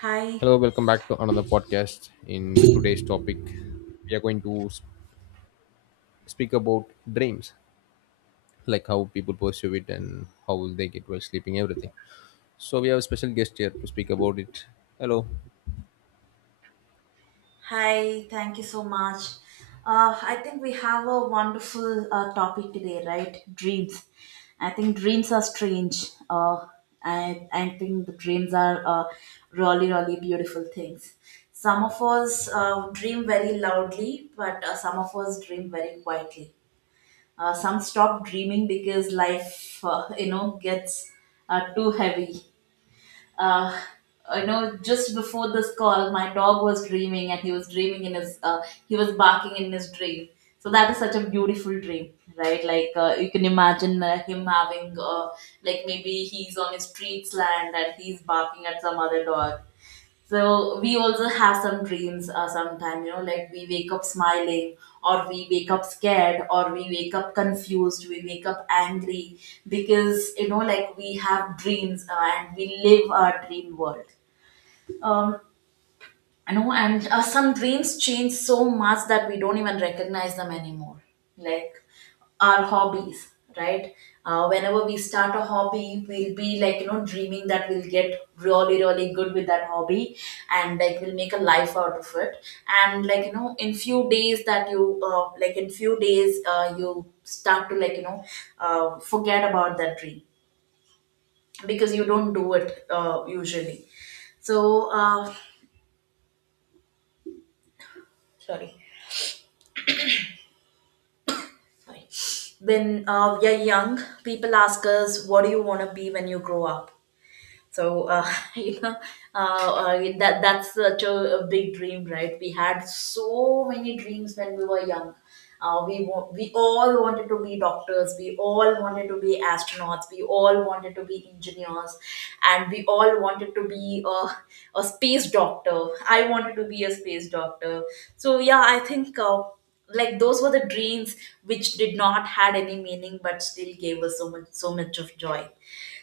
Hi, Hello, welcome back to another podcast. In today's topic, we are going to speak about dreams, like how people pursue it and how they get while sleeping, everything. So we have a special guest here to speak about it. Hello. hi, thank you so much. I think we have a wonderful topic today, right? Dreams. I think dreams are strange. I think the dreams are really, really beautiful things. Some of us dream very loudly, but some of us dream very quietly. Some stop dreaming because life gets too heavy. uh, I know, just before this call, my dog was dreaming and he was dreaming in he was barking in his dream. So that is such a beautiful dream, right? Like you can imagine him having, like maybe he's on his street's land and he's barking at some other dog. So we also have some dreams sometimes, you know, like we wake up smiling or we wake up scared or we wake up confused, we wake up angry because, you know, like we have dreams and we live our dream world. Um, I know, and some dreams change so much that we don't even recognize them anymore. Like our hobbies, right? Whenever we start a hobby, we'll be like, you know, dreaming that we'll get really, really good with that hobby and like we'll make a life out of it. And like, you know, in few days that you, like in few days, you start to like, you know, forget about that dream because you don't do it usually. So, sorry. When we are young, people ask us, "What do you want to be when you grow up?" So, you know that's such a big dream, right? We had so many dreams when we were young. We all wanted to be doctors. We all wanted to be astronauts. We all wanted to be engineers, and we all wanted to be a space doctor. I wanted to be a space doctor. So yeah, I think. Like those were the dreams which did not had any meaning but still gave us so much so much of joy.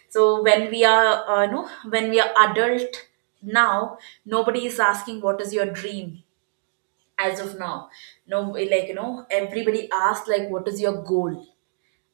So when we are no when we are adult now, nobody is asking what is your dream as of now. No, like you know, everybody asks, like, what is your goal,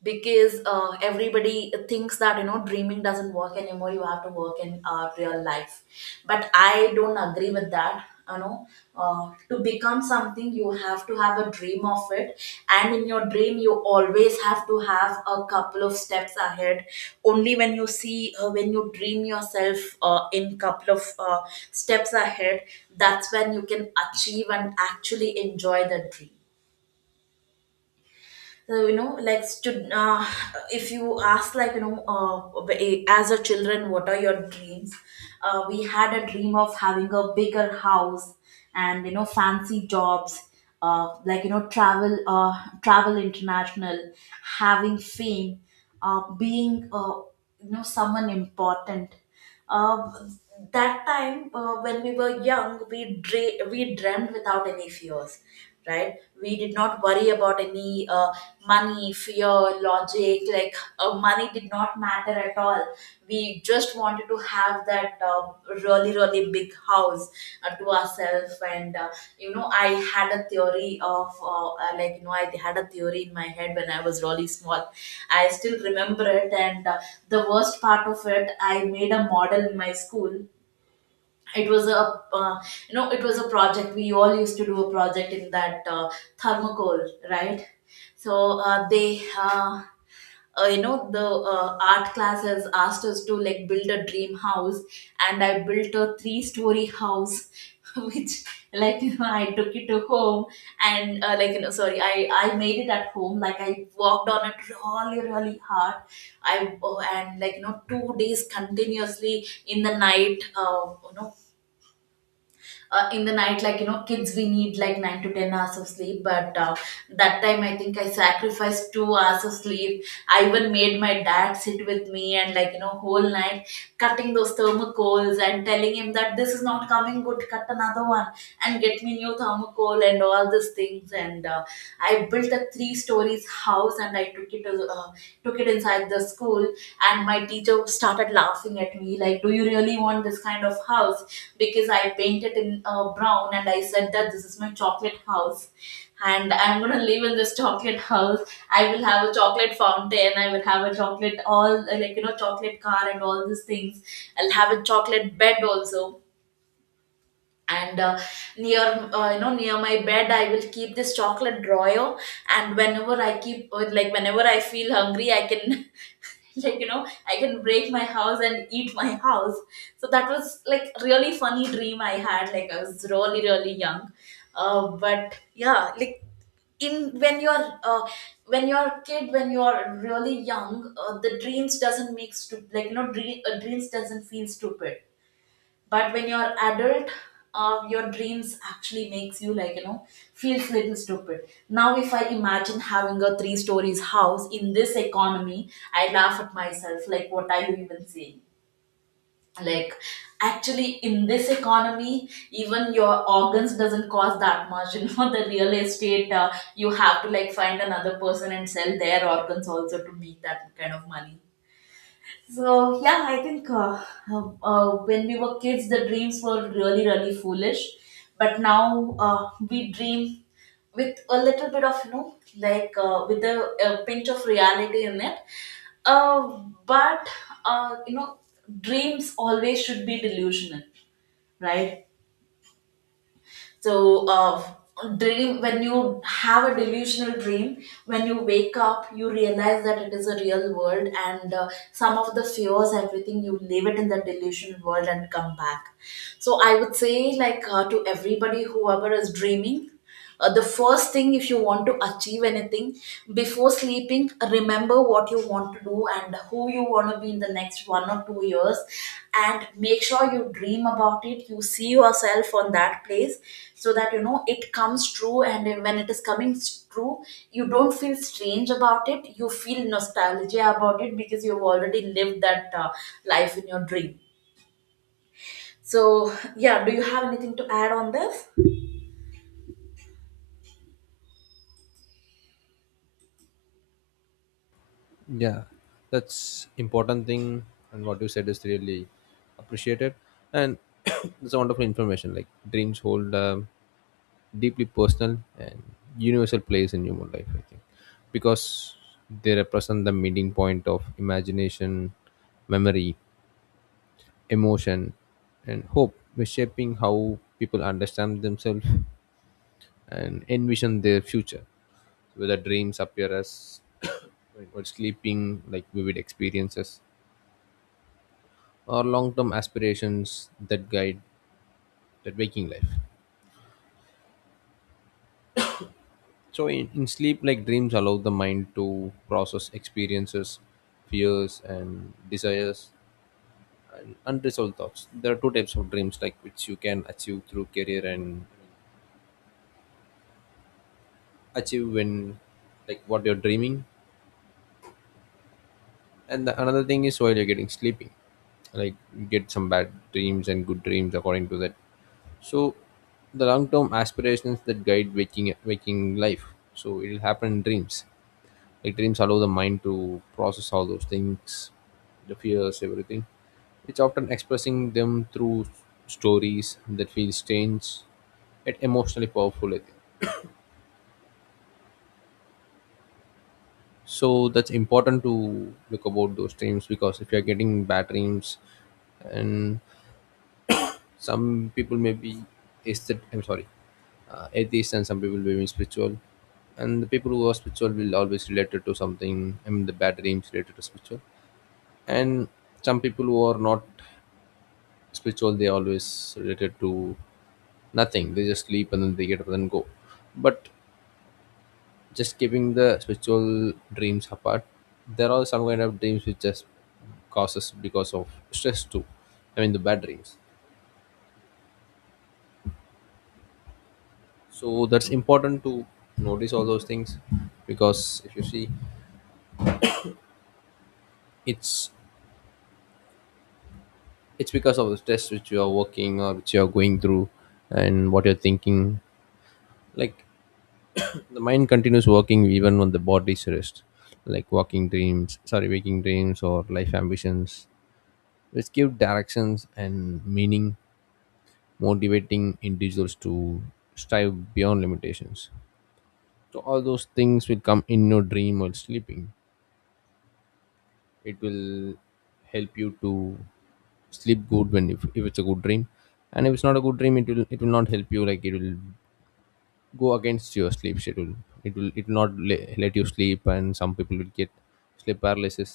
because everybody thinks that, you know, dreaming doesn't work anymore. You have to work in real life, but I don't agree with that, you know. To become something you have to have a dream of it, and in your dream you always have to have a couple of steps ahead. Only when you see when you dream yourself in couple of steps ahead, that's when you can achieve and actually enjoy the dream. So you know, if you ask, like you know, as a children, what are your dreams? We had a dream of having a bigger house, and, you know, fancy jobs, like you know, travel international, having fame, being you know, someone important. uh, that time, when we were young, we dreamt without any fears, right? We did not worry about any money, fear, logic. Like, money did not matter at all. We just wanted to have that really, really big house to ourselves, and you know, I had a theory of like I had a theory in my head when I was really small. I still remember it, and the worst part of it, I made a model in my school. It was a uh, it was a project. We all used to do a project in that, thermocol, right? So, they uh, you know the art class has asked us to like build a dream house. And I built a three-story house which, like you know, I took it to home. And like you know, sorry, I made it at home. Like, I worked on it really, really hard. I, oh, and like you know, 2 days continuously in the night. In the night, like you know, kids we need like 9 to 10 hours of sleep, but that time I think I sacrificed 2 hours of sleep. I even made my dad sit with me, and like you know, whole night, cutting those thermocols and telling him that this is not coming good, cut another one and get me new thermocol and all these things. And I built a three stories house and I took it inside the school. And my teacher started laughing at me like, do you really want this kind of house? Because I painted in brown and I said that this is my chocolate house, and I'm going to live in this chocolate house. I will have a chocolate fountain, I will have a chocolate all like you know, chocolate car and all these things. I'll have a chocolate bed also. And near you know, near my bed I will keep this chocolate drawer. And whenever I keep like whenever I feel hungry, I can like you know, I can break my house and eat my house. So that was like really funny dream I had. Like, I was really, really young. But yeah, like, in when you're a kid, when you're really young, the dreams doesn't make stu- like you know dream, dreams doesn't feel stupid. But when you're adult, your dreams actually makes you, like you know, feels little stupid. Now if I imagine having a three stories house in this economy, I laugh at myself like, what are you even saying? Like, actually in this economy, even your organs doesn't cost that much. You know, the real estate, you have to like find another person and sell their organs also to make that kind of money. So yeah, I think. When we were kids, the dreams were really, really foolish. But now, we dream with a little bit of, you know, like, with a pinch of reality in it. Uh, but, you know, dreams always should be delusional, right? So, dream when you have a delusional dream, when you wake up, you realize that it is a real world, and some of the fears, everything you leave it in the delusion world and come back. So, I would say, like, to everybody, whoever is dreaming. The first thing, if you want to achieve anything, before sleeping, remember what you want to do and who you want to be in the next 1 or 2 years, and make sure you dream about it. You see yourself on that place so that you know it comes true. And when it is coming true, you don't feel strange about it, you feel nostalgia about it because you've already lived that life in your dream. So, yeah, do you have anything to add on this? Yeah, that's important thing, and what you said is really appreciated, and it's a wonderful information. Like dreams hold deeply personal and universal place in human life, I think, because they represent the meeting point of imagination, memory, emotion, and hope, which shaping how people understand themselves and envision their future. Whether dreams appear as or sleeping, like vivid experiences, or long-term aspirations that guide that waking life. So in sleep, like dreams allow the mind to process experiences, fears, and desires, and unresolved thoughts. There are two types of dreams, like which you can achieve through career and achieve when, like, what you're dreaming. And another thing is while you're getting sleepy, like get some bad dreams and good dreams according to that. So the long term aspirations that guide waking life, so it will happen in dreams. Like dreams allow the mind to process all those things, the fears, everything. It's often expressing them through stories that feel strange yet emotionally powerful, I think. So that's important to look about those dreams, because if you're getting bad dreams and some people may be aesthet- I'm sorry, atheist, and some people may be spiritual. And the people who are spiritual will always relate it to something. I mean, the bad dreams related to spiritual. And some people who are not spiritual, they always related to nothing. They just sleep and then they get up and go. But just keeping the spiritual dreams apart, there are some kind of dreams which just causes because of stress too. I mean the bad dreams. So that's important to notice all those things, because if you see, it's it's because of the stress which you are working or which you are going through and what you're thinking. Like the mind continues working even when the body's rest. Like walking dreams sorry waking dreams or life ambitions which give directions and meaning, motivating individuals to strive beyond limitations. So all those things will come in your dream while sleeping. It will help you to sleep good when, if it's a good dream. And if it's not a good dream, it will not help you. Like it will go against your sleep schedule. It will not let you sleep, and some people will get sleep paralysis.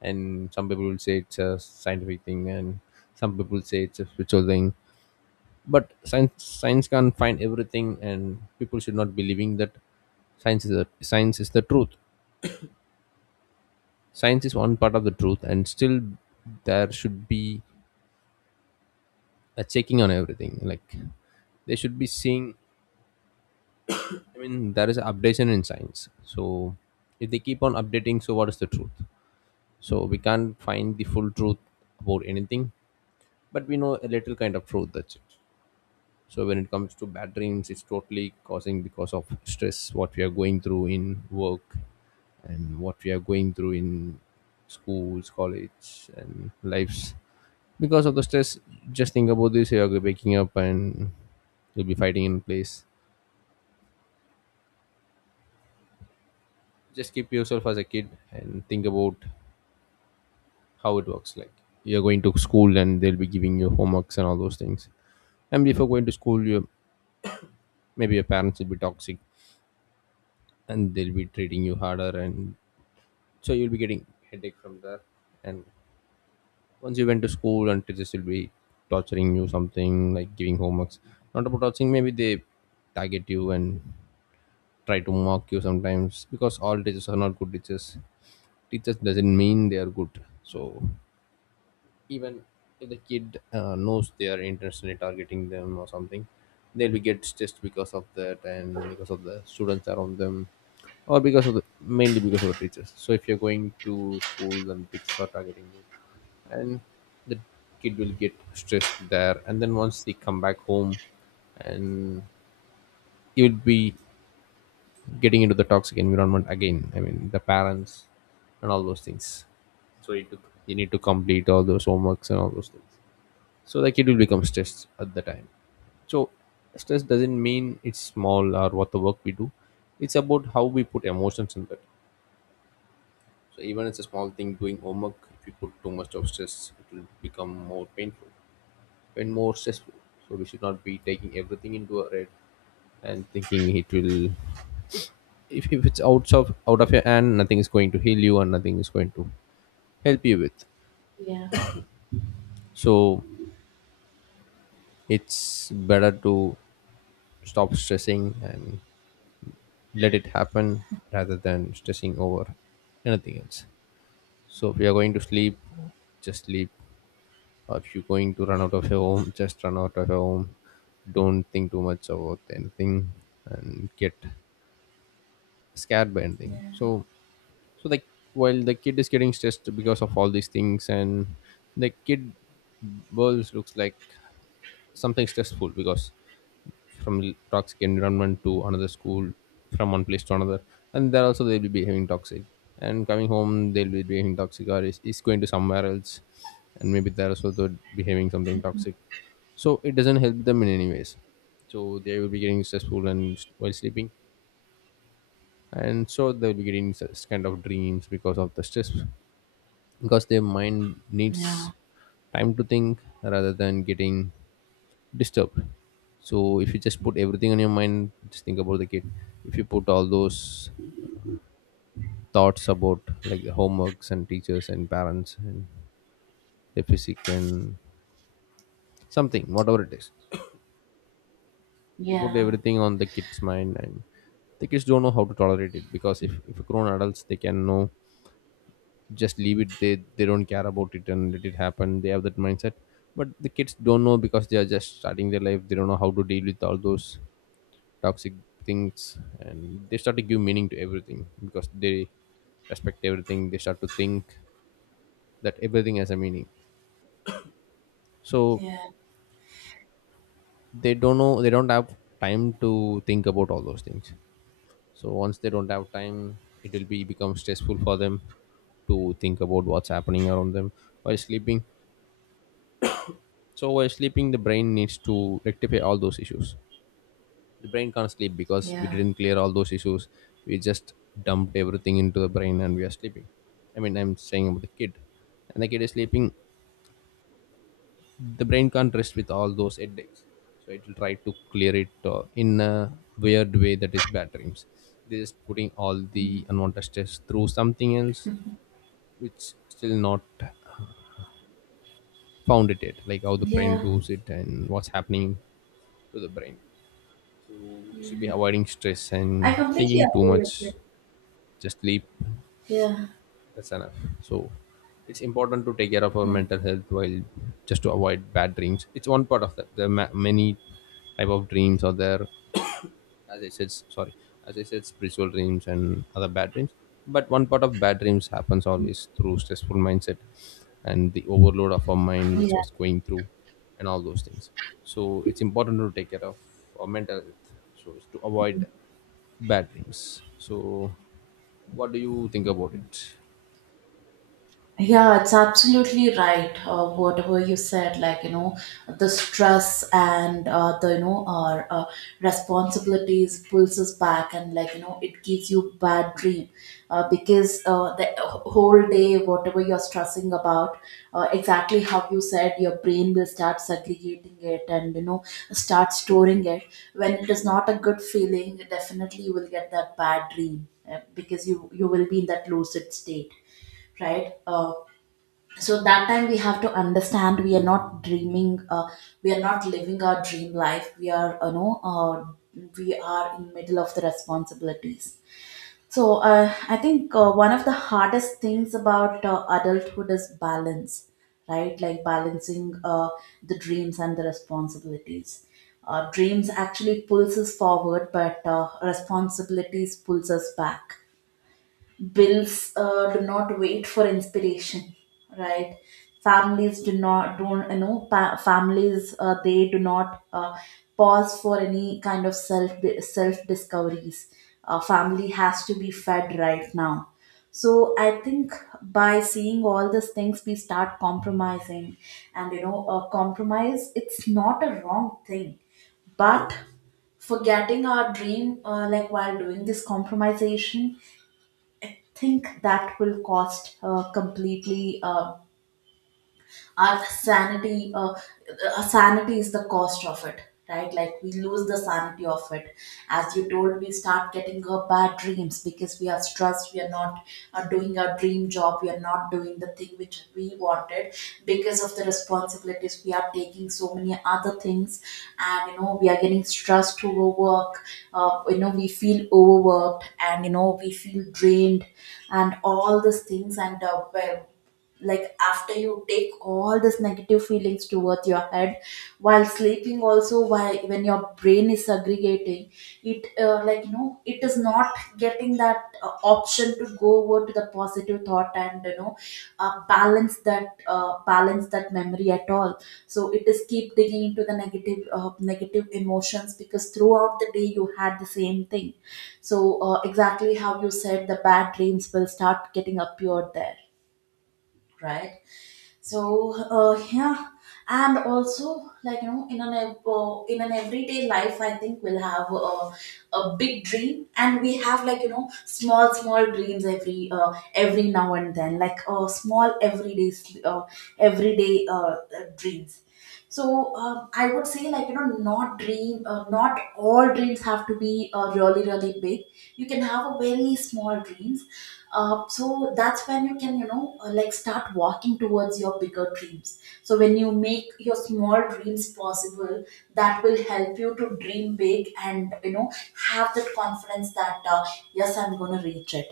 And some people will say it's a scientific thing, and some people say it's a spiritual thing. But science can find everything, and people should not be believing that science is the truth. Science is one part of the truth, and still there should be checking on everything. Like they should be seeing, I mean, there is updation in science. So if they keep on updating, so what is the truth? So we can't find the full truth about anything, but we know a little kind of truth, that's it. So when it comes to bad dreams, it's totally causing because of stress, what we are going through in work, and what we are going through in schools, college, and lives. Because of the stress, just think about this, you're waking up and you'll be fighting in place. Just keep yourself as a kid and think about how it works. Like you're going to school and they'll be giving you homeworks and all those things. And before going to school, you, maybe your parents will be toxic and they'll be treating you harder, and so you'll be getting headache from that. And once you went to school, and teachers will be torturing you something like giving homeworks. Not about torturing, maybe they target you and try to mock you sometimes, because all teachers are not good teachers. Teachers doesn't mean they are good. So even if the kid knows they are intentionally targeting them or something, they'll be get stressed because of that, and because of the students around them, or because of the, mainly because of the teachers. So if you're going to school and teachers are targeting you, and the kid will get stressed there. And then once they come back home, and you'll be getting into the toxic environment again, I mean the parents and all those things. So you, took, you need to complete all those homeworks and all those things. So the kid will become stressed at the time. So stress doesn't mean it's small or what the work we do, it's about how we put emotions in that. So even it's a small thing doing homework, if you put too much of stress, it will become more painful and more stressful. So we should not be taking everything into a head and thinking it will, if it's out of your hand, nothing is going to heal you and nothing is going to help you with. Yeah. So it's better to stop stressing and let it happen rather than stressing over anything else. So if you're going to sleep, just sleep. Or if you're going to run out of your home, just run out of your home. Don't think too much about anything and get scared by anything. Yeah. So so like while the kid is getting stressed because of all these things, and the kid, world looks like something stressful, because from toxic environment to another school, from one place to another, and there also they'll be behaving toxic, and coming home they'll be behaving toxic, or is going to somewhere else, and maybe they're also behaving something toxic. So it doesn't help them in any ways. So they will be getting stressful, and while sleeping, and so they'll be getting such kind of dreams because of the stress, because their mind Yeah. needs time to think rather than getting disturbed. So if you just put everything on your mind, just think about the kid. If you put all those thoughts about like the homeworks and teachers and parents and the physics and something, whatever it is. If you put Yeah. everything on the kid's mind, and the kids don't know how to tolerate it. Because if grown adults, they can know, just leave it, they don't care about it and let it happen, they have that mindset. But the kids don't know, because they are just starting their life, they don't know how to deal with all those toxic things. And they start to give meaning to everything, because they respect everything, they start to think that everything has a meaning. So Yeah, they don't know, they don't have time to think about all those things. So once they don't have time, it will be become stressful for them to think about what's happening around them while sleeping. So while sleeping, the brain needs to rectify all those issues. The brain can't sleep because we yeah, didn't clear all those issues. We just dumped everything into the brain and we are sleeping. I mean I'm saying about the kid, and the kid is sleeping. The brain can't rest with all those headaches. So it will try to clear it in a weird way, that is bad dreams. They're just putting all the unwanted stress through something else, which still not found it yet, like how the brain yeah, does it and what's happening to the brain. So we should be yeah. avoiding stress I and completely thinking too agree with you. much. Just sleep, Yeah, that's enough. So it's important to take care of our yeah, mental health, while just to avoid bad dreams, it's one part of that. There are many type of dreams are there. As I said, sorry as I said, spiritual dreams and other bad dreams. But one part of bad dreams happens always through stressful mindset, and the overload of our mind which Yeah. was going through, and all those things. So it's important to take care of our mental health so as to avoid bad dreams. So what do you think about it? Yeah, it's absolutely right. Whatever you said, like you know, the stress and the you know our responsibilities pulls us back, and like you know, it gives you bad dream because the whole day, whatever you're stressing about, exactly how you said, your brain will start segregating it and, you know, start storing it. When it is not a good feeling, definitely you will get that bad dream because you will be in that lucid state, right? So that time we have to understand we are not dreaming we are not living our dream life. We are we are in middle of the responsibilities. So I think one of the hardest things about adulthood is balance, right? Like balancing the dreams and the responsibilities. Dreams actually pulls us forward, but responsibilities pulls us back. Bills do not wait for inspiration, right? Families do not don't you know pa- families they do not pause for any kind of self, self discoveries. Family has to be fed right now. So I think by seeing all these things we start compromising, and compromise, it's not a wrong thing. But forgetting our dream, like while doing this compromisation, think that will cost completely our sanity. Sanity is the cost of it, right? Like we lose the sanity of it. As you told, we start getting bad dreams because we are stressed. We are not doing our dream job, we are not doing the thing which we wanted. Because of the responsibilities we are taking so many other things, and you know we are getting stressed to work. You know we feel overworked, and you know we feel drained and all these things. And like after you take all these negative feelings towards your head, while sleeping also, while when your brain is segregating it, like you know, it is not getting that option to go over to the positive thought and balance that, balance that memory at all. So it is keep digging into the negative, negative emotions, because throughout the day you had the same thing. So exactly how you said, the bad dreams will start getting appeared there, right? So yeah, and also like you know, in in an everyday life, I think we'll have a big dream, and we have like you know small small dreams every now and then, like small everyday everyday dreams. So I would say like you know, not all dreams have to be really really big. You can have a very small dreams. So that's when you can like start walking towards your bigger dreams. So when you make your small dreams possible, that will help you to dream big and you know have that confidence that yes, I'm going to reach it.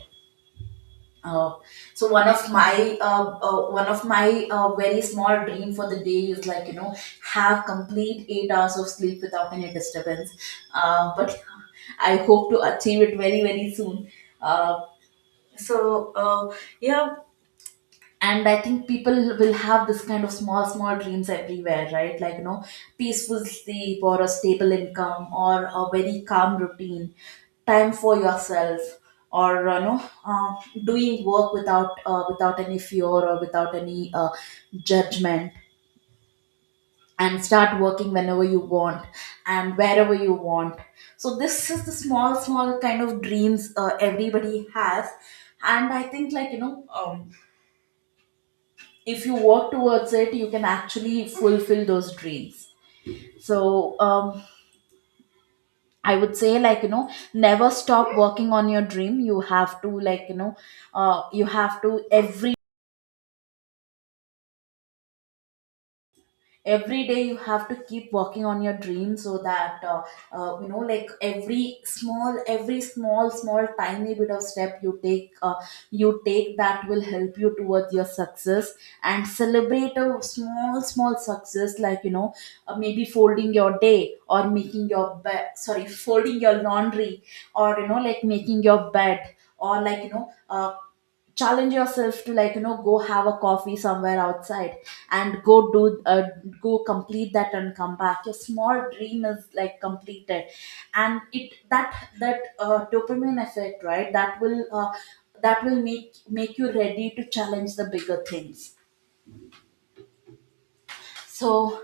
Oh, so one of my very small dream for the day is like you know have complete 8 hours of sleep without any disturbance. But I hope to achieve it very very soon. Uh, so uh, yeah, and I think people will have this kind of small small dreams everywhere, right? Like you know, peaceful sleep, or a stable income, or a very calm routine, time for yourself, or doing work without without any fear, or without any judgment, and start working whenever you want and wherever you want. So this is the small small kind of dreams everybody has. And I think like if you work towards it, you can actually fulfill those dreams. So I would say like you know, never stop working on your dream. You have to like you know, you have to every day you have to keep working on your dream, so that you know, like every small, every small tiny bit of step you take, you take that will help you towards your success. And celebrate a small small success, like you know, maybe folding your day, or making your bed, sorry, folding your laundry, or you know like making your bed, or like challenge yourself to like you know, go have a coffee somewhere outside, and go do go complete that and come back. Your small dream is like completed. And it that that dopamine effect, right? That will that will make you ready to challenge the bigger things. so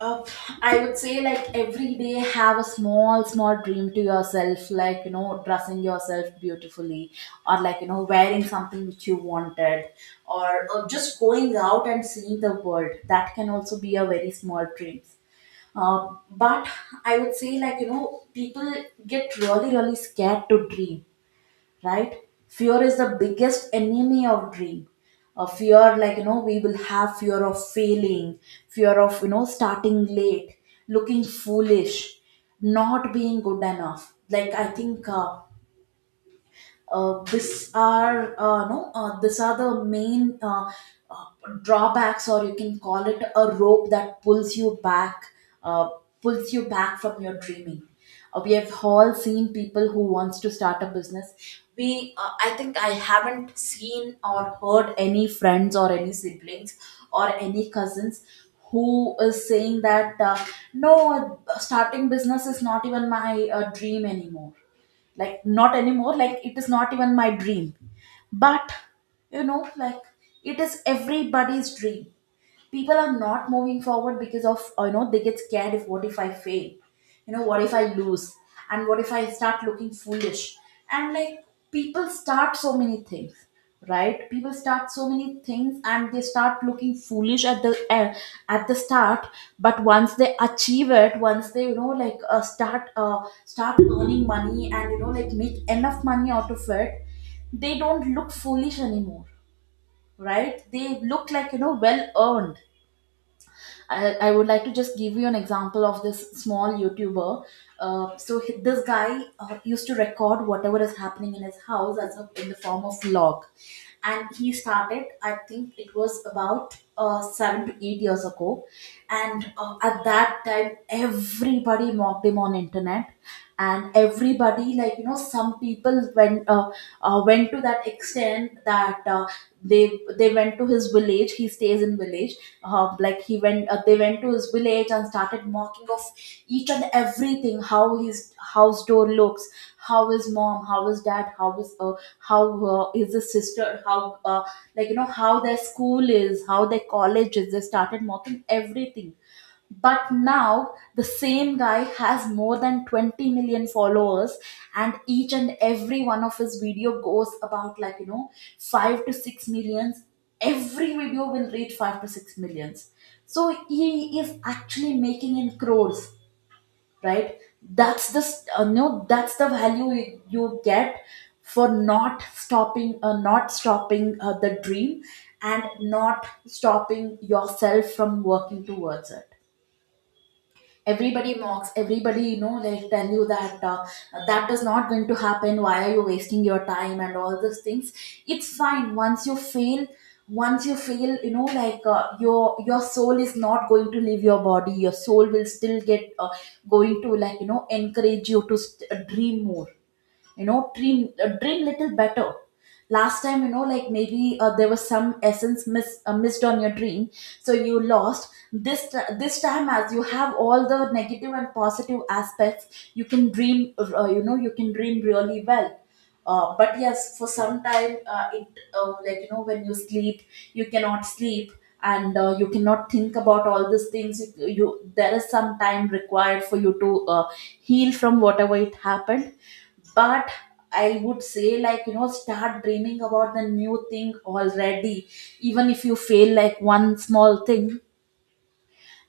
Uh, I would say like every day have a small small dream to yourself, like you know, dressing yourself beautifully, or like you know wearing something which you wanted, or just going out and seeing the world. That can also be a very small dream. But I would say like you know, people get really really scared to dream, right? Fear is the biggest enemy of dream. A fear, like you know, we will have fear of failing, fear of you know starting late, looking foolish, not being good enough. Like I think this are no these are the main uh, drawbacks, or you can call it a rope that pulls you back, uh, pulls you back from your dreaming. We have all seen people who wants to start a business. We I think I haven't seen or heard any friends or any siblings or any cousins who is saying that no, starting business is not even my dream anymore, like not anymore, like it is not even my dream. But you know like it is everybody's dream. People are not moving forward because of you know, they get scared. If what if I fail, you know, what if I lose, and what if I start looking foolish? And like people start so many things, right? People start so many things and they start looking foolish at at the start. But once they achieve it, once they you know like start earning money, and you know like make enough money out of it, they don't look foolish anymore, right? They look like you know well earned. I would like to just give you an example of this small YouTuber. This guy used to record whatever is happening in his house as in the form of vlog, and he started. I think it was about 7 to 8 years ago, and at that time everybody mocked him on internet. And everybody like you know, some people went went to that extent that. They went to his village. He stays in village. Like he went They went to his village and started mocking of each and everything. How his house door looks, how his mom, how his dad, how his how is his sister, how like you know how their school is, how their college is, they started mocking everything. But now the same guy has more than 20 million followers, and each and every one of his video goes about like you know 5 to 6 millions. Every video will reach 5 to 6 millions. So he is actually making in crores, right? that's the s- no That's the value you get for not stopping, the dream, and not stopping yourself from working towards it. Everybody mocks, everybody you know like tell you that that is not going to happen, why are you wasting your time, and all those things. It's fine. Once you fail, once you fail, you know like your soul is not going to leave your body. Your soul will still get going to like you know encourage you to dream more, you know, dream little better. Last time you know like maybe there was some essence missed on your dream, so you lost. This time, as you have all the negative and positive aspects, you can dream, you can dream really well. But yes, for some time it like you know when you sleep, you cannot sleep. And you cannot think about all these things. You, there is some time required for you to heal from whatever it happened. But I would say like you know, start dreaming about the new thing already, even if you fail like one small thing.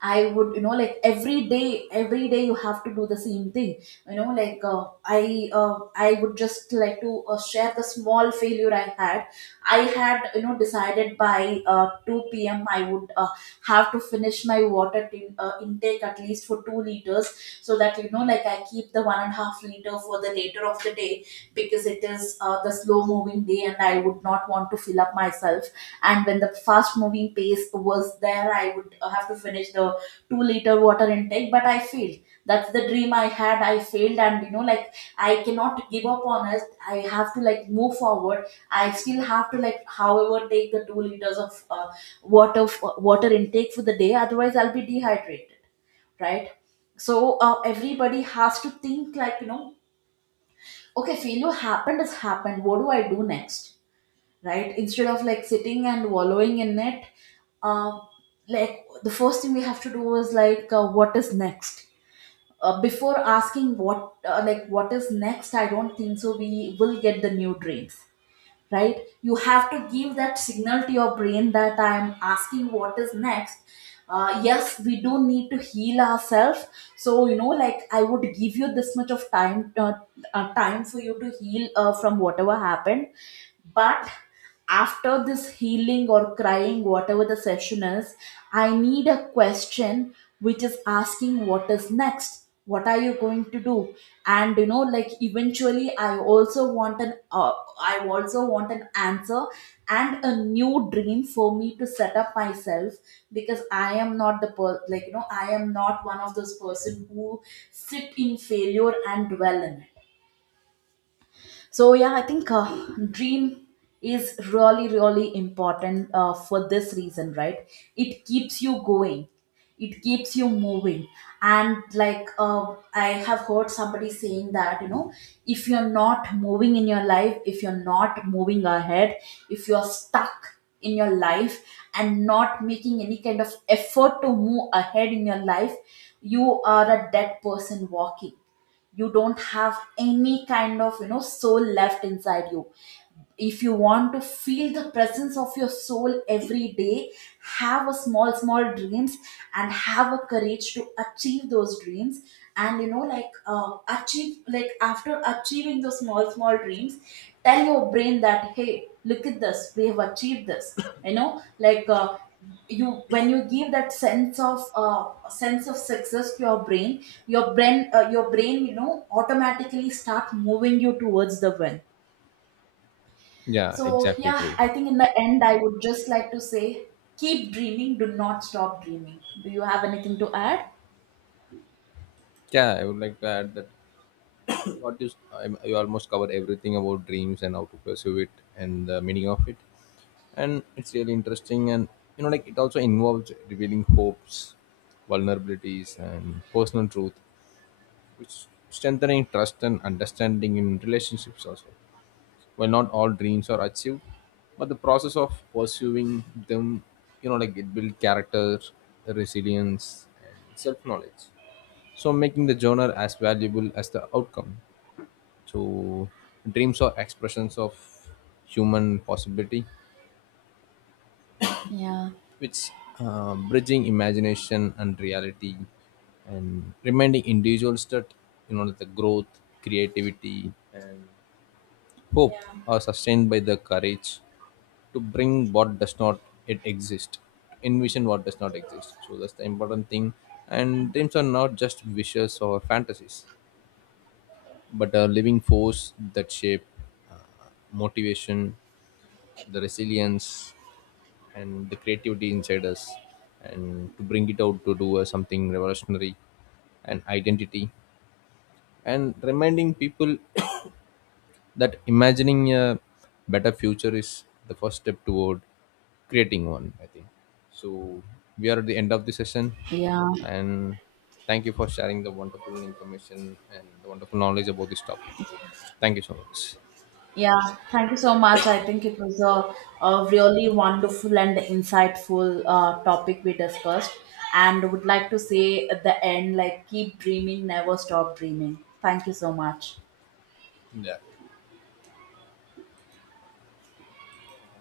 I would, you know, like every day you have to do the same thing. You know, like I would just like to share the small failure I had. I had, you know, decided by two p.m. I would have to finish my intake at least for 2 liters, so that you know, like I keep the 1.5 liter for the later of the day, because it is the slow moving day, and I would not want to fill up myself. And when the fast moving pace was there, I would have to finish the 2-liter water intake, but I failed. That's the dream I had. I failed, and you know like I cannot give up on it. I have to like move forward. I still have to like however take the 2 liters of water, water intake for the day, otherwise I'll be dehydrated, right? So everybody has to think like you know, okay, failure happened has happened, what do I do next, right? Instead of like sitting and wallowing in it. uh, like the first thing we have to do is like, what is next before asking what like what is next, I don't think so we will get the new dreams, right? You have to give that signal to your brain that I'm asking what is next. Yes, we do need to heal ourselves. So you know like, I would give you this much of time, time for you to heal from whatever happened. But after this healing or crying, whatever the session is, I need a question which is asking what is next, what are you going to do. And you know like, eventually I also want an answer, and a new dream for me to set up myself. Because I am not like you know, I am not one of those person who sit in failure and dwell in it. So yeah, I think dream is really really important for this reason, right? It keeps you going, it keeps you moving. And like I have heard somebody saying that, you know, if you're not moving in your life, if you're not moving ahead, if you're stuck in your life and not making any kind of effort to move ahead in your life, you are a dead person walking. You don't have any kind of you know soul left inside you. If you want to feel the presence of your soul every day, have a small small dreams, and have a courage to achieve those dreams. And you know like achieve like after achieving those small small dreams, tell your brain that hey look at this, we have achieved this. You know like you, when you give that sense of, sense of success to your brain, your brain your brain you know automatically start moving you towards the win. Yeah, So exactly yeah, true. I think in the end, I would just like to say keep dreaming, do not stop dreaming. Do you have anything to add? Yeah, I would like to add that what you, s- I'm- you almost cover everything about dreams and how to pursue it and the meaning of it. And it's really interesting. And, you know, like it also involves revealing hopes, vulnerabilities, and personal truth, which strengthening trust and understanding in relationships also. Well, not all dreams are achieved, but the process of pursuing them, you know, like it builds character, resilience, and self knowledge. So, making the journal as valuable as the outcome. So, dreams are expressions of human possibility, Yeah. which bridging imagination and reality, and reminding individuals that you know that the growth, creativity, and hope Yeah. are sustained by the courage to bring what does not yet exist, to envision what does not exist. So that's the important thing. And dreams are not just wishes or fantasies, but a living force that shape uh, motivation, the resilience, and the creativity inside us, and to bring it out to do something revolutionary and identity, and reminding people. That imagining a better future is the first step toward creating one, I think. So we are at the end of the session, Yeah, and thank you for sharing the wonderful information and the wonderful knowledge about this topic. Thank you so much. yeah. Thank you so much. I think it was a really wonderful and insightful topic we discussed, and would like to say at the end, like, keep dreaming, never stop dreaming. Thank you so much. Yeah.